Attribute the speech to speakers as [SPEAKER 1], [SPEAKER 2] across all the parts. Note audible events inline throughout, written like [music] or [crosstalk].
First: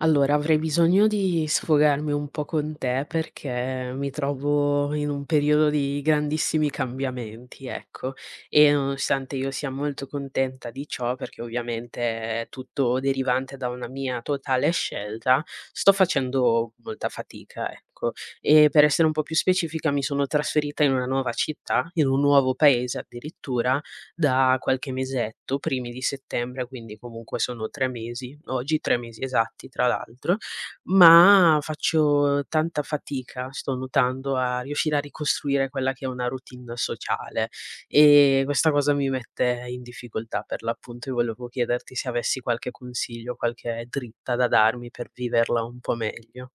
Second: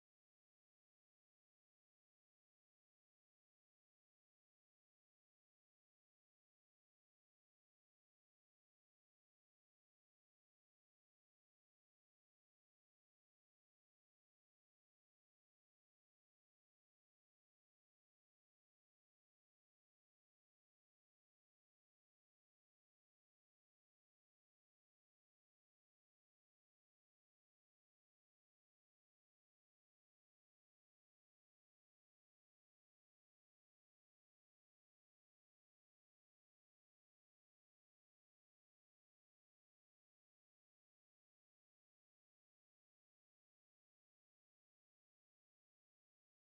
[SPEAKER 1] Allora, avrei bisogno di sfogarmi un po' con te perché mi trovo in un periodo di grandissimi cambiamenti, ecco. E nonostante io sia molto contenta di ciò, perché ovviamente è tutto derivante da una mia totale scelta, sto facendo molta fatica, ecco. E per essere un po' più specifica, mi sono trasferita in una nuova città, in un nuovo paese addirittura, da qualche mesetto, primi di settembre, quindi comunque sono 3 mesi, oggi 3 mesi esatti tra l'altro, ma faccio tanta fatica, sto notando, a riuscire a ricostruire quella che è una routine sociale e questa cosa mi mette in difficoltà per l'appunto e volevo chiederti se avessi qualche consiglio, qualche dritta da darmi per viverla un po' meglio.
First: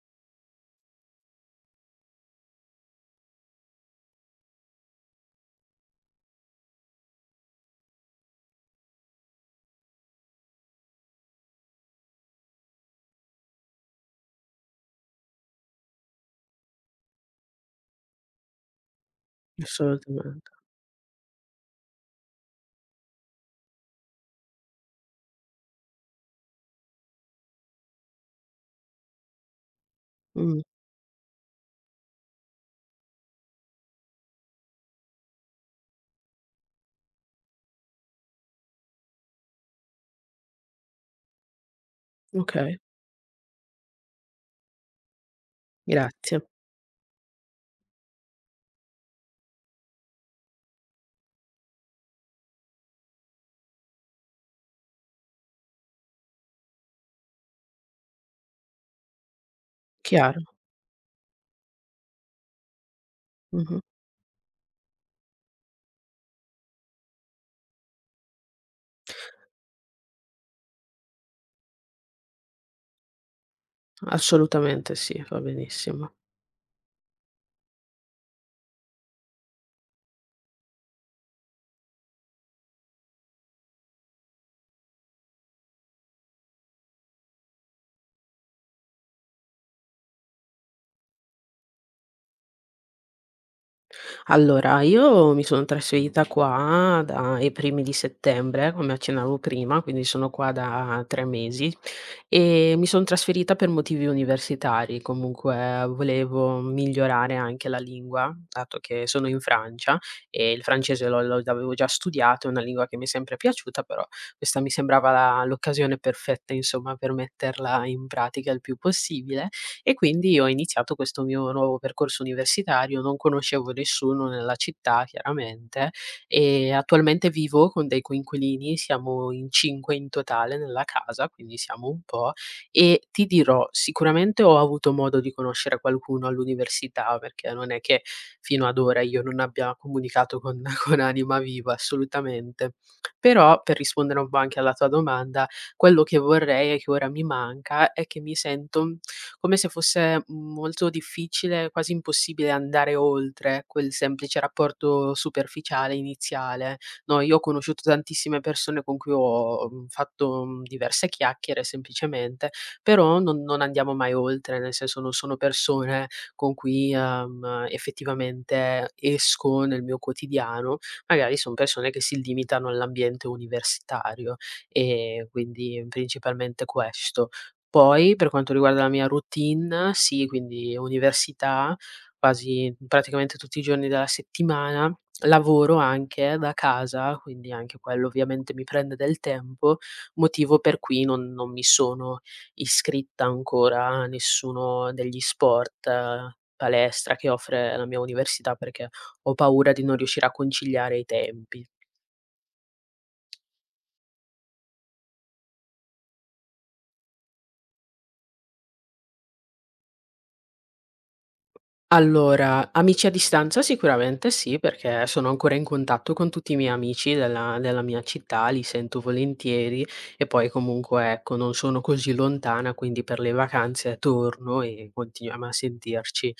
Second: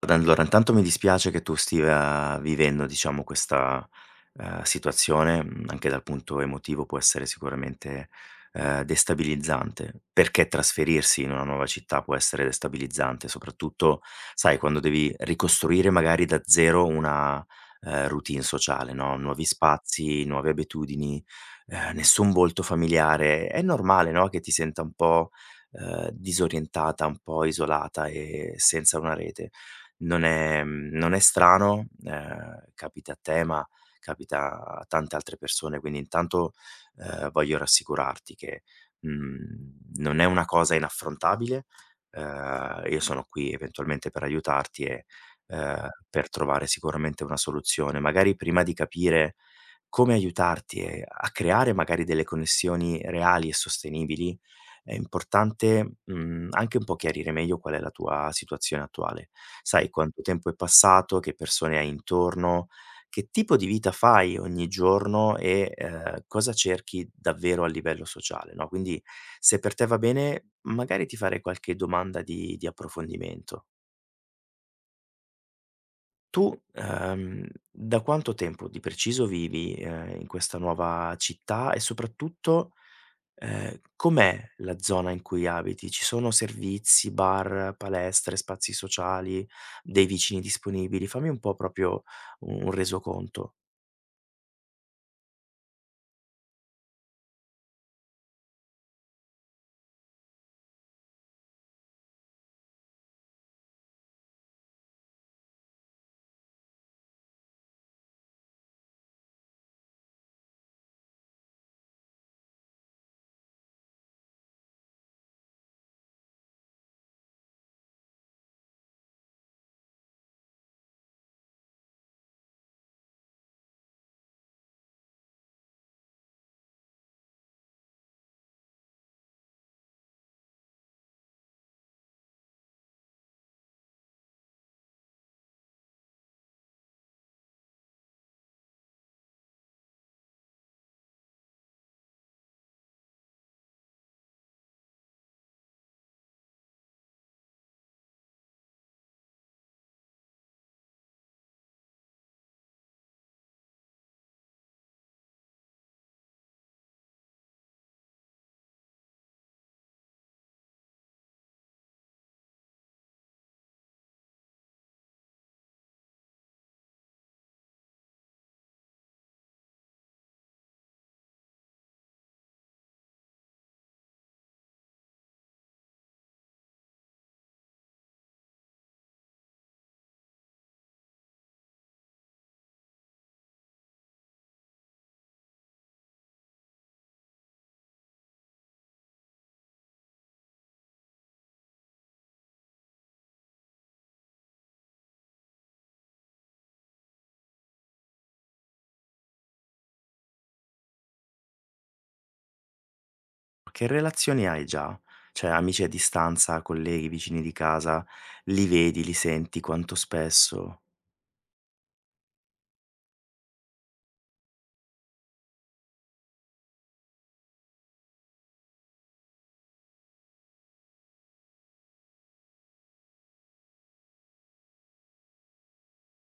[SPEAKER 2] Ad allora intanto mi dispiace che tu stia vivendo, diciamo, situazione, anche dal punto emotivo può essere sicuramente, destabilizzante, perché trasferirsi in una nuova città può essere destabilizzante, soprattutto, sai, quando devi ricostruire magari da zero una routine sociale, no, nuovi spazi,
[SPEAKER 1] Assolutamente.
[SPEAKER 2] nuove abitudini, nessun volto familiare. È normale, no, che ti senta un po' disorientata, un po' isolata e senza una rete.
[SPEAKER 1] Mh.
[SPEAKER 2] Non è strano, capita a te, ma capita a tante altre persone, quindi intanto, voglio rassicurarti che non è una cosa inaffrontabile.
[SPEAKER 1] Okay,
[SPEAKER 2] Io sono qui eventualmente per aiutarti e per
[SPEAKER 1] grazie.
[SPEAKER 2] trovare sicuramente una soluzione. Magari prima di capire come aiutarti e a creare magari delle connessioni reali e sostenibili è importante, anche un po' chiarire meglio qual è la tua situazione attuale. Sai quanto
[SPEAKER 1] Chiaro.
[SPEAKER 2] tempo è passato, che persone hai intorno, che tipo di
[SPEAKER 1] Mh-mh.
[SPEAKER 2] vita fai ogni giorno e cosa cerchi davvero a livello sociale, no, quindi se per te va bene, magari ti farei qualche domanda di approfondimento.
[SPEAKER 1] Assolutamente sì, va benissimo.
[SPEAKER 2] Da quanto tempo di preciso vivi in questa nuova città e soprattutto com'è la zona in cui abiti? Ci sono servizi, bar, palestre, spazi sociali, dei vicini disponibili? Fammi un po' proprio u un resoconto.
[SPEAKER 1] Allora, io mi sono trasferita qua dai primi di settembre, come accennavo prima, quindi sono qua da 3 mesi. E mi son trasferita per motivi universitari, comunque volevo migliorare anche la lingua, dato che sono in Francia e il francese l'avevo già studiato, è una lingua che mi è sempre piaciuta, però questa mi sembrava la l'occasione perfetta insomma per metterla in pratica il più possibile e quindi ho iniziato questo mio nuovo percorso universitario, non conoscevo nessuno nella città chiaramente e attualmente vivo con dei coinquilini, siamo in 5 in totale nella casa, quindi siamo un po', e ti dirò, sicuramente ho avuto modo di conoscere qualcuno all'università, perché non è che fino ad ora io non abbia comunicato con [laughs] con anima viva, assolutamente. Però, per rispondere un po' anche alla tua domanda, quello che vorrei e che ora mi manca è che mi sento come se fosse molto difficile, quasi impossibile andare oltre quel semplice rapporto superficiale iniziale, no, io ho conosciuto tantissime persone con cui ho, fatto, diverse chiacchiere semplicemente, però non andiamo mai oltre, nel senso non sono persone con cui, effettivamente esco nel mio quotidiano, magari son persone che si limitano all'ambiente universitario, quindi principalmente questo. Poi, per quanto riguarda la mia routine, sì, quindi università, quasi praticamente tutti i giorni della settimana, lavoro anche da casa, quindi anche quello ovviamente mi prende del tempo, motivo per cui non mi sono iscritta ancora a nessuno degli sport, palestra che offre la mia università, perché ho paura di non riuscire a conciliare i tempi.
[SPEAKER 2] Che relazioni hai già? Cioè amici a distanza, colleghi, vicini di casa, li vedi, li senti, quanto spesso?
[SPEAKER 1] Allora, amici a distanza sicuramente sì, perché sono ancora in contatto con tutti i miei amici della mia città, li sento volentieri e poi comunque ecco, non sono così lontana, quindi per le vacanze torno e continuiamo a sentirci.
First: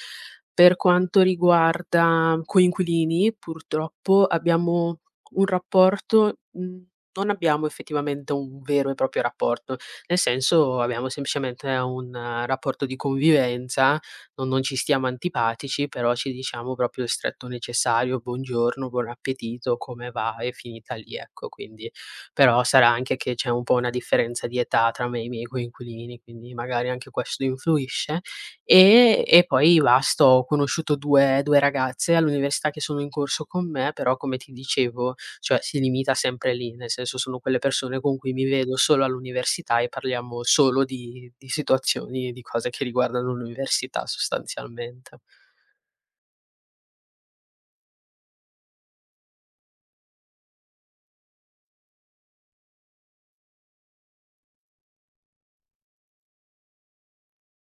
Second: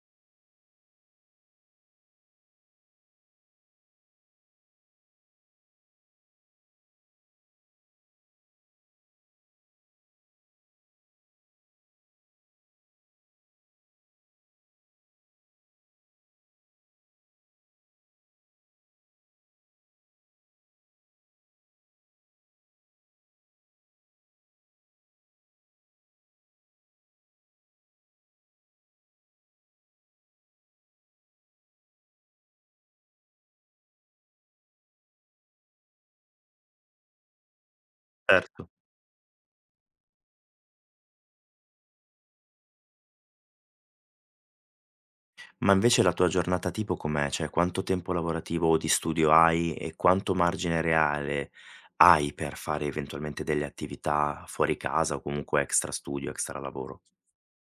[SPEAKER 1] Per quanto riguarda coinquilini, purtroppo abbiamo un rapporto, non abbiamo effettivamente un vero e proprio rapporto, nel senso abbiamo semplicemente un rapporto di convivenza non ci stiamo antipatici, però ci diciamo proprio il stretto necessario, buongiorno, buon appetito, come va, è finita lì, ecco. Quindi però sarà anche che c'è un po' una differenza di età tra me e i miei coinquilini, quindi magari anche questo influisce. E poi basta, ho conosciuto 2 ragazze all'università che sono in corso con me, però come ti dicevo, cioè si limita sempre lì, nel senso sono quelle persone con cui mi
[SPEAKER 2] Certo.
[SPEAKER 1] vedo solo all'università e parliamo solo di situazioni e di cose che riguardano l'università sostanzialmente.
[SPEAKER 2] Ma invece la tua giornata tipo com'è? Cioè quanto tempo lavorativo o di studio hai e quanto margine reale hai per fare eventualmente delle attività fuori casa o comunque extra studio, extra lavoro?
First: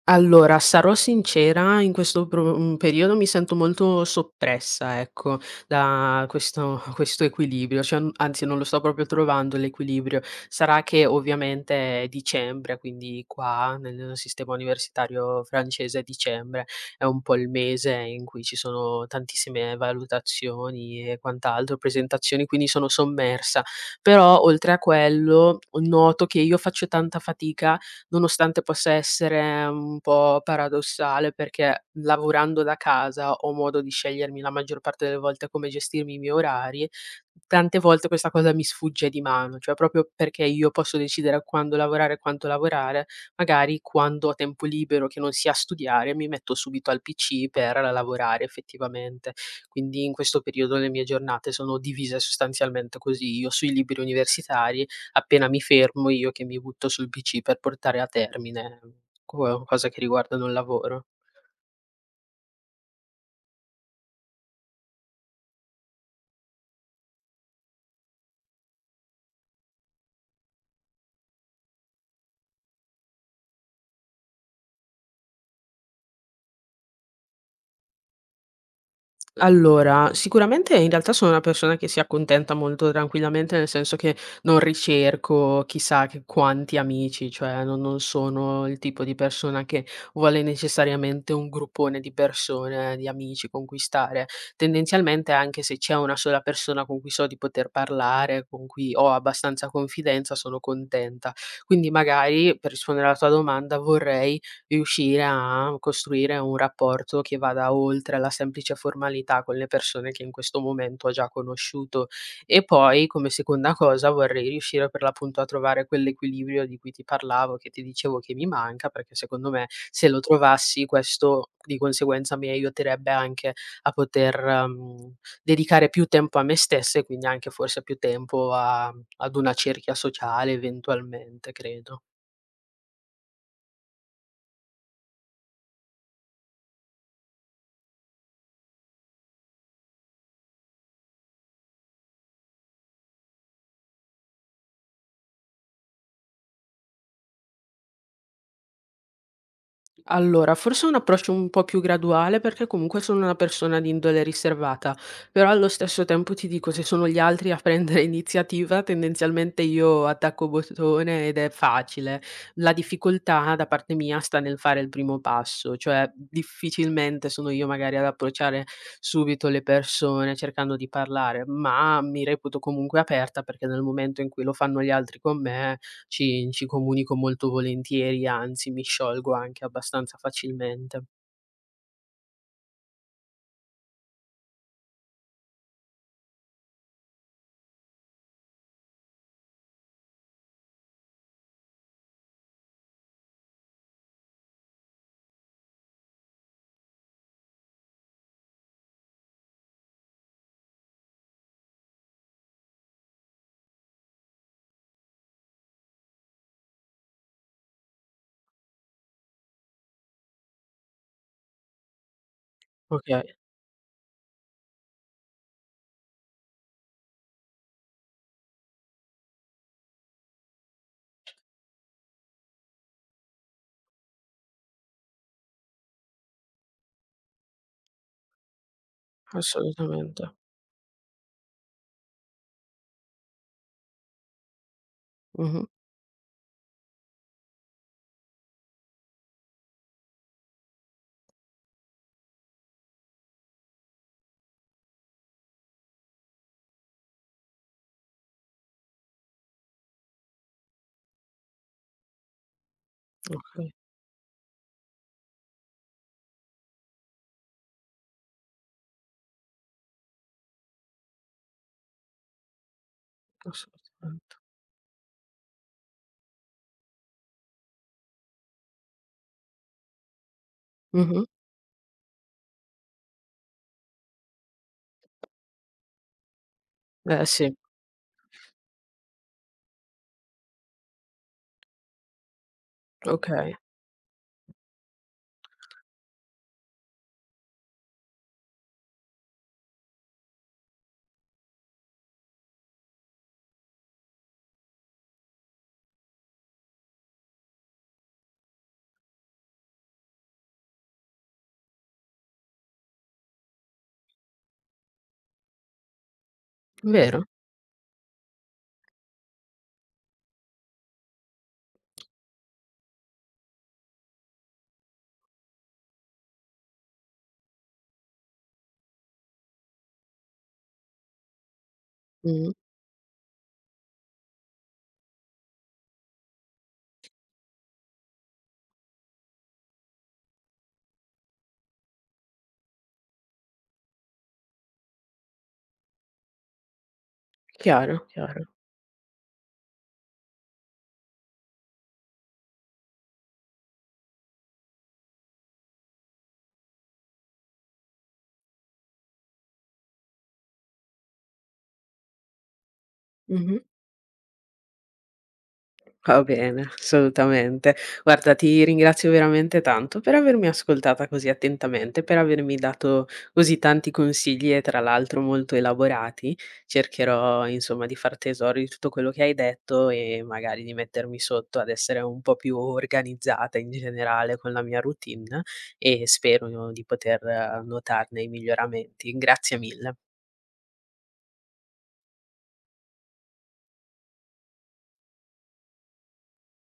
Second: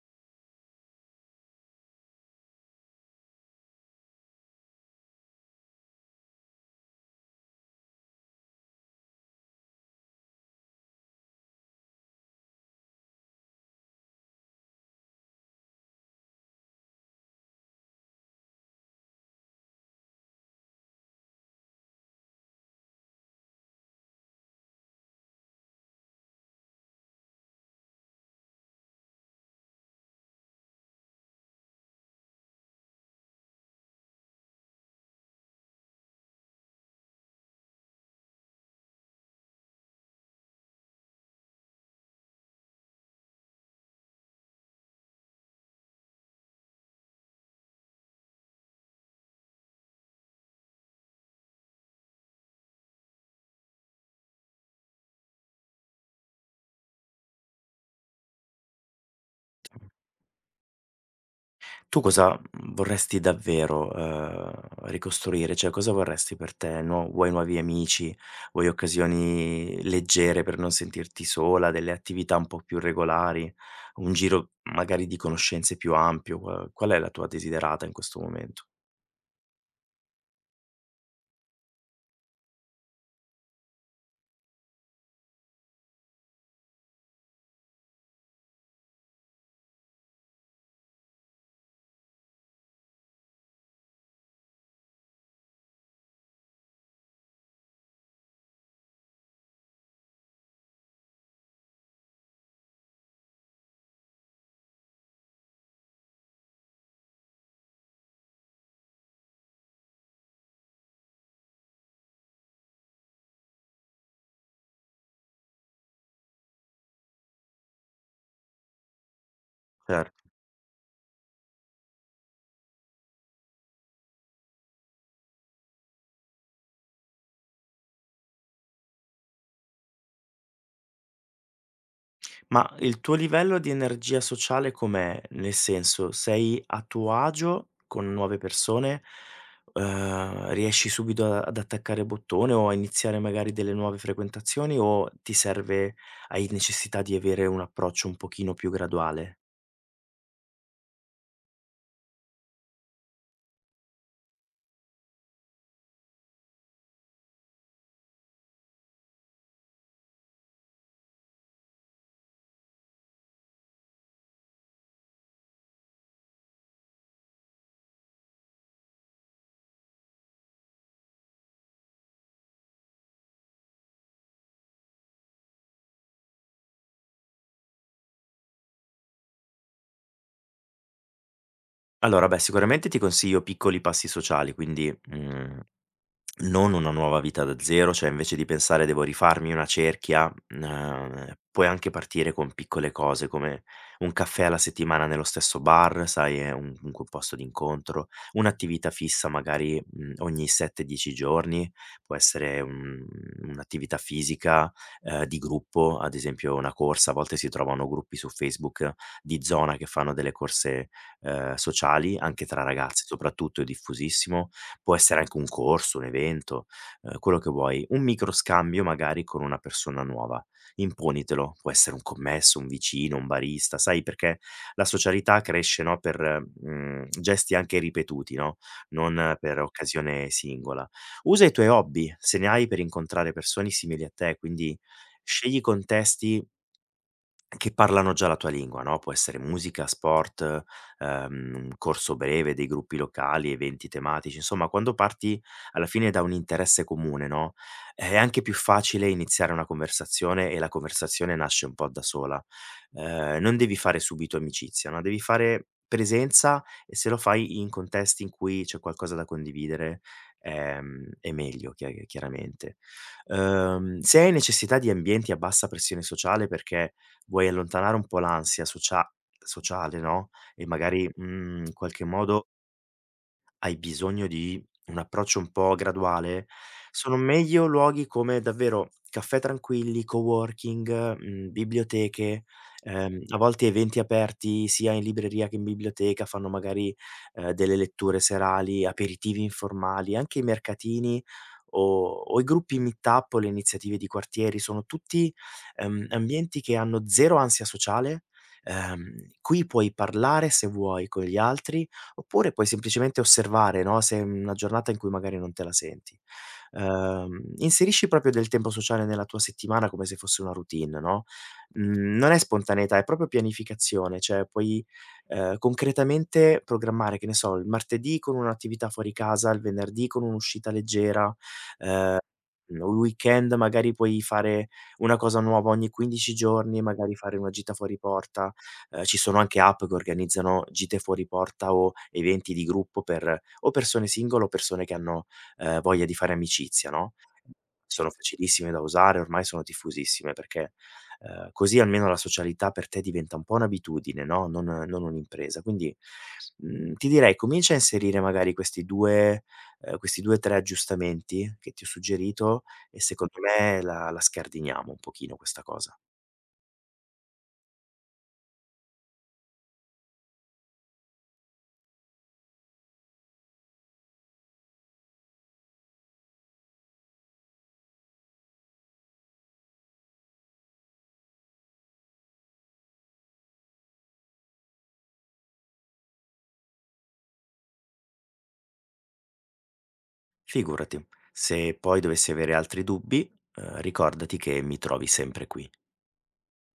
[SPEAKER 1] Allora, sarò sincera, in questo periodo mi sento molto soppressa, ecco, da questo [laughs] questo equilibrio, cioè n anzi non lo sto proprio trovando l'equilibrio. Sarà che ovviamente è dicembre, quindi qua nel sistema universitario francese dicembre è un po' il mese in cui ci sono tantissime valutazioni e quant'altro, presentazioni, quindi sono sommersa. Però oltre a quello, noto che io faccio tanta fatica nonostante possa essere un po' paradossale, perché lavorando da casa ho modo di scegliermi la maggior parte delle volte come gestirmi i miei orari, tante volte questa cosa mi sfugge di mano, cioè proprio perché io posso decidere quando lavorare e quanto lavorare, magari quando ho tempo libero che non sia studiare, mi metto subito al PC per lavorare effettivamente. Quindi in questo periodo le mie giornate sono divise sostanzialmente così, io sui libri universitari appena mi fermo io che mi butto sul PC per portare a termine co cosa che riguardano il lavoro.
[SPEAKER 2] Tu cosa vorresti davvero ricostruire? Cioè cosa vorresti per te? No, vuoi nuovi amici, vuoi occasioni leggere per non sentirti sola, delle attività un po' più regolari, un giro magari di conoscenze più ampio? Qual è la tua desiderata in questo momento?
[SPEAKER 1] Allora, sicuramente in realtà sono una persona che si accontenta molto tranquillamente, nel senso che non ricerco chissà che quanti amici, cioè non sono il tipo di persona che vuole necessariamente un gruppone di persone, di amici conquistare. Tendenzialmente anche se c'è una sola persona con cui so di poter parlare, con cui ho abbastanza confidenza, sono contenta. Quindi magari, per rispondere alla tua domanda, vorrei riuscire a costruire un rapporto che vada oltre la semplice formalità con le persone che in questo momento ho già conosciuto. E poi, come seconda cosa, vorrei riuscire per l'appunto a trovare quell'equilibrio di cui ti parlavo, che ti dicevo che mi manca, perché secondo me se
[SPEAKER 2] Cer
[SPEAKER 1] lo trovassi questo di conseguenza mi aiuterebbe anche a poter dedicare più tempo a me stessa e quindi anche forse più tempo ad una cerchia sociale eventualmente, credo.
[SPEAKER 2] Ma il tuo livello di energia sociale com'è? Nel senso, sei a tuo agio con nuove persone? Riesci subito a ad attaccare bottone o a iniziare magari delle nuove frequentazioni o ti serve hai necessità di avere un approccio un pochino più graduale?
[SPEAKER 1] Allora, forse un approccio un po' più graduale perché comunque sono una persona di indole riservata, però allo stesso tempo ti dico, se sono gli altri a prendere [laughs] iniziativa, tendenzialmente io attacco bottone ed è facile. La difficoltà da parte mia sta nel fare il primo passo, cioè difficilmente sono io magari ad approcciare subito le persone cercando di parlare, ma mi reputo comunque aperta perché nel momento in cui lo fanno gli altri con me ci comunico molto volentieri, anzi mi sciolgo anche abbastanza facilmente.
[SPEAKER 2] Allora, beh, sicuramente ti consiglio piccoli passi sociali, quindi, mhmm Non una nuova vita da zero, cioè invece di pensare: "Devo rifarmi una cerchia", puoi anche partire con piccole cose, come un caffè alla settimana nello stesso bar, sai, è un comunque un posto d'incontro, un'attività fissa magari, ogni 7, 10 giorni, può essere un'attività fisica, di gruppo, ad esempio una corsa, a volte si trovano gruppi su Facebook di zona che fanno delle corse, sociali, anche tra ragazzi
[SPEAKER 1] Okay,
[SPEAKER 2] soprattutto è diffusissimo, può essere anche un corso, un evento, quello che vuoi, un micro scambio magari con una persona nuova. Imponitelo, può essere un commesso, un vicino, un barista, sai, perché la socialità cresce, no, per gesti anche ripetuti, no, non per
[SPEAKER 1] assolutamente.
[SPEAKER 2] occasione singola. Usa i tuoi hobby, se ne hai, per incontrare persone simili a te, quindi scegli
[SPEAKER 1] Mh-mh.
[SPEAKER 2] contesti che parlano già la tua lingua, no, può essere musica, sport, un corso breve, dei gruppi locali, eventi tematici, insomma quando parti alla fine da un interesse comune, no, è anche più facile iniziare una conversazione e la conversazione nasce un po' da sola. Non
[SPEAKER 1] Okay,
[SPEAKER 2] devi fare subito amicizia, no, devi fare presenza e se lo fai in contesti in cui c'è qualcosa da condividere, è meglio chiaramente. Se hai
[SPEAKER 1] assolutamente.
[SPEAKER 2] necessità di ambienti a bassa pressione sociale perché vuoi allontanare un po' l'ansia sociale, no, e magari,
[SPEAKER 1] Mh-mh.
[SPEAKER 2] mhmm, in qualche modo hai bisogno di un approccio un po' graduale, sono
[SPEAKER 1] Eh sì,
[SPEAKER 2] meglio luoghi come davvero caffè tranquilli, coworking, biblioteche, a
[SPEAKER 1] okay.
[SPEAKER 2] volte eventi aperti sia in libreria che in biblioteca, fanno magari, delle letture serali, aperitivi informali, anche i mercatini o i gruppi meet-up o le iniziative di quartieri, sono tutti, ambienti che hanno 0 ansia sociale, qui puoi parlare se vuoi con gli altri, oppure puoi semplicemente osservare, no, se è una giornata in cui magari non te la senti.
[SPEAKER 1] Vero.
[SPEAKER 2] Inserisci proprio del tempo sociale nella tua settimana come se fosse una routine, no, non è spontaneità, è proprio pianificazione, cioè puoi concretamente programmare, che ne so, il martedì con un'attività fuori casa, il venerdì con un'uscita leggera, ehm,
[SPEAKER 1] Mh-mh.
[SPEAKER 2] un weekend magari puoi fare una cosa nuova ogni 15 giorni, magari fare una gita fuori porta. Ci sono anche app che organizzano gite fuori porta o eventi di gruppo per o persone singole o persone che hanno voglia di fare amicizia, no,
[SPEAKER 1] Chiaro,
[SPEAKER 2] sono
[SPEAKER 1] chiaro.
[SPEAKER 2] facilissime da usare, ormai sono diffusissime perché così almeno la socialità per te diventa un po' un'abitudine, no, non un'impresa. Quindi, ti direi comincia a inserire magari questi 2, 3 aggiustamenti che ti ho suggerito e secondo
[SPEAKER 1] Mh-mh.
[SPEAKER 2] me la scardiniamo un pochino questa cosa.
[SPEAKER 1] Va bene, assolutamente. Guarda, ti ringrazio veramente tanto per avermi ascoltata così attentamente, per avermi dato così tanti consigli e tra l'altro molto elaborati. Cercherò, insomma, di far tesoro di tutto quello che hai detto e magari di mettermi sotto ad essere un po' più organizzata in generale con la mia routine e spero di poter notarne i miglioramenti. Grazie mille.
[SPEAKER 2] Figurati, se poi dovessi avere altri dubbi, ricordati che mi trovi sempre qui.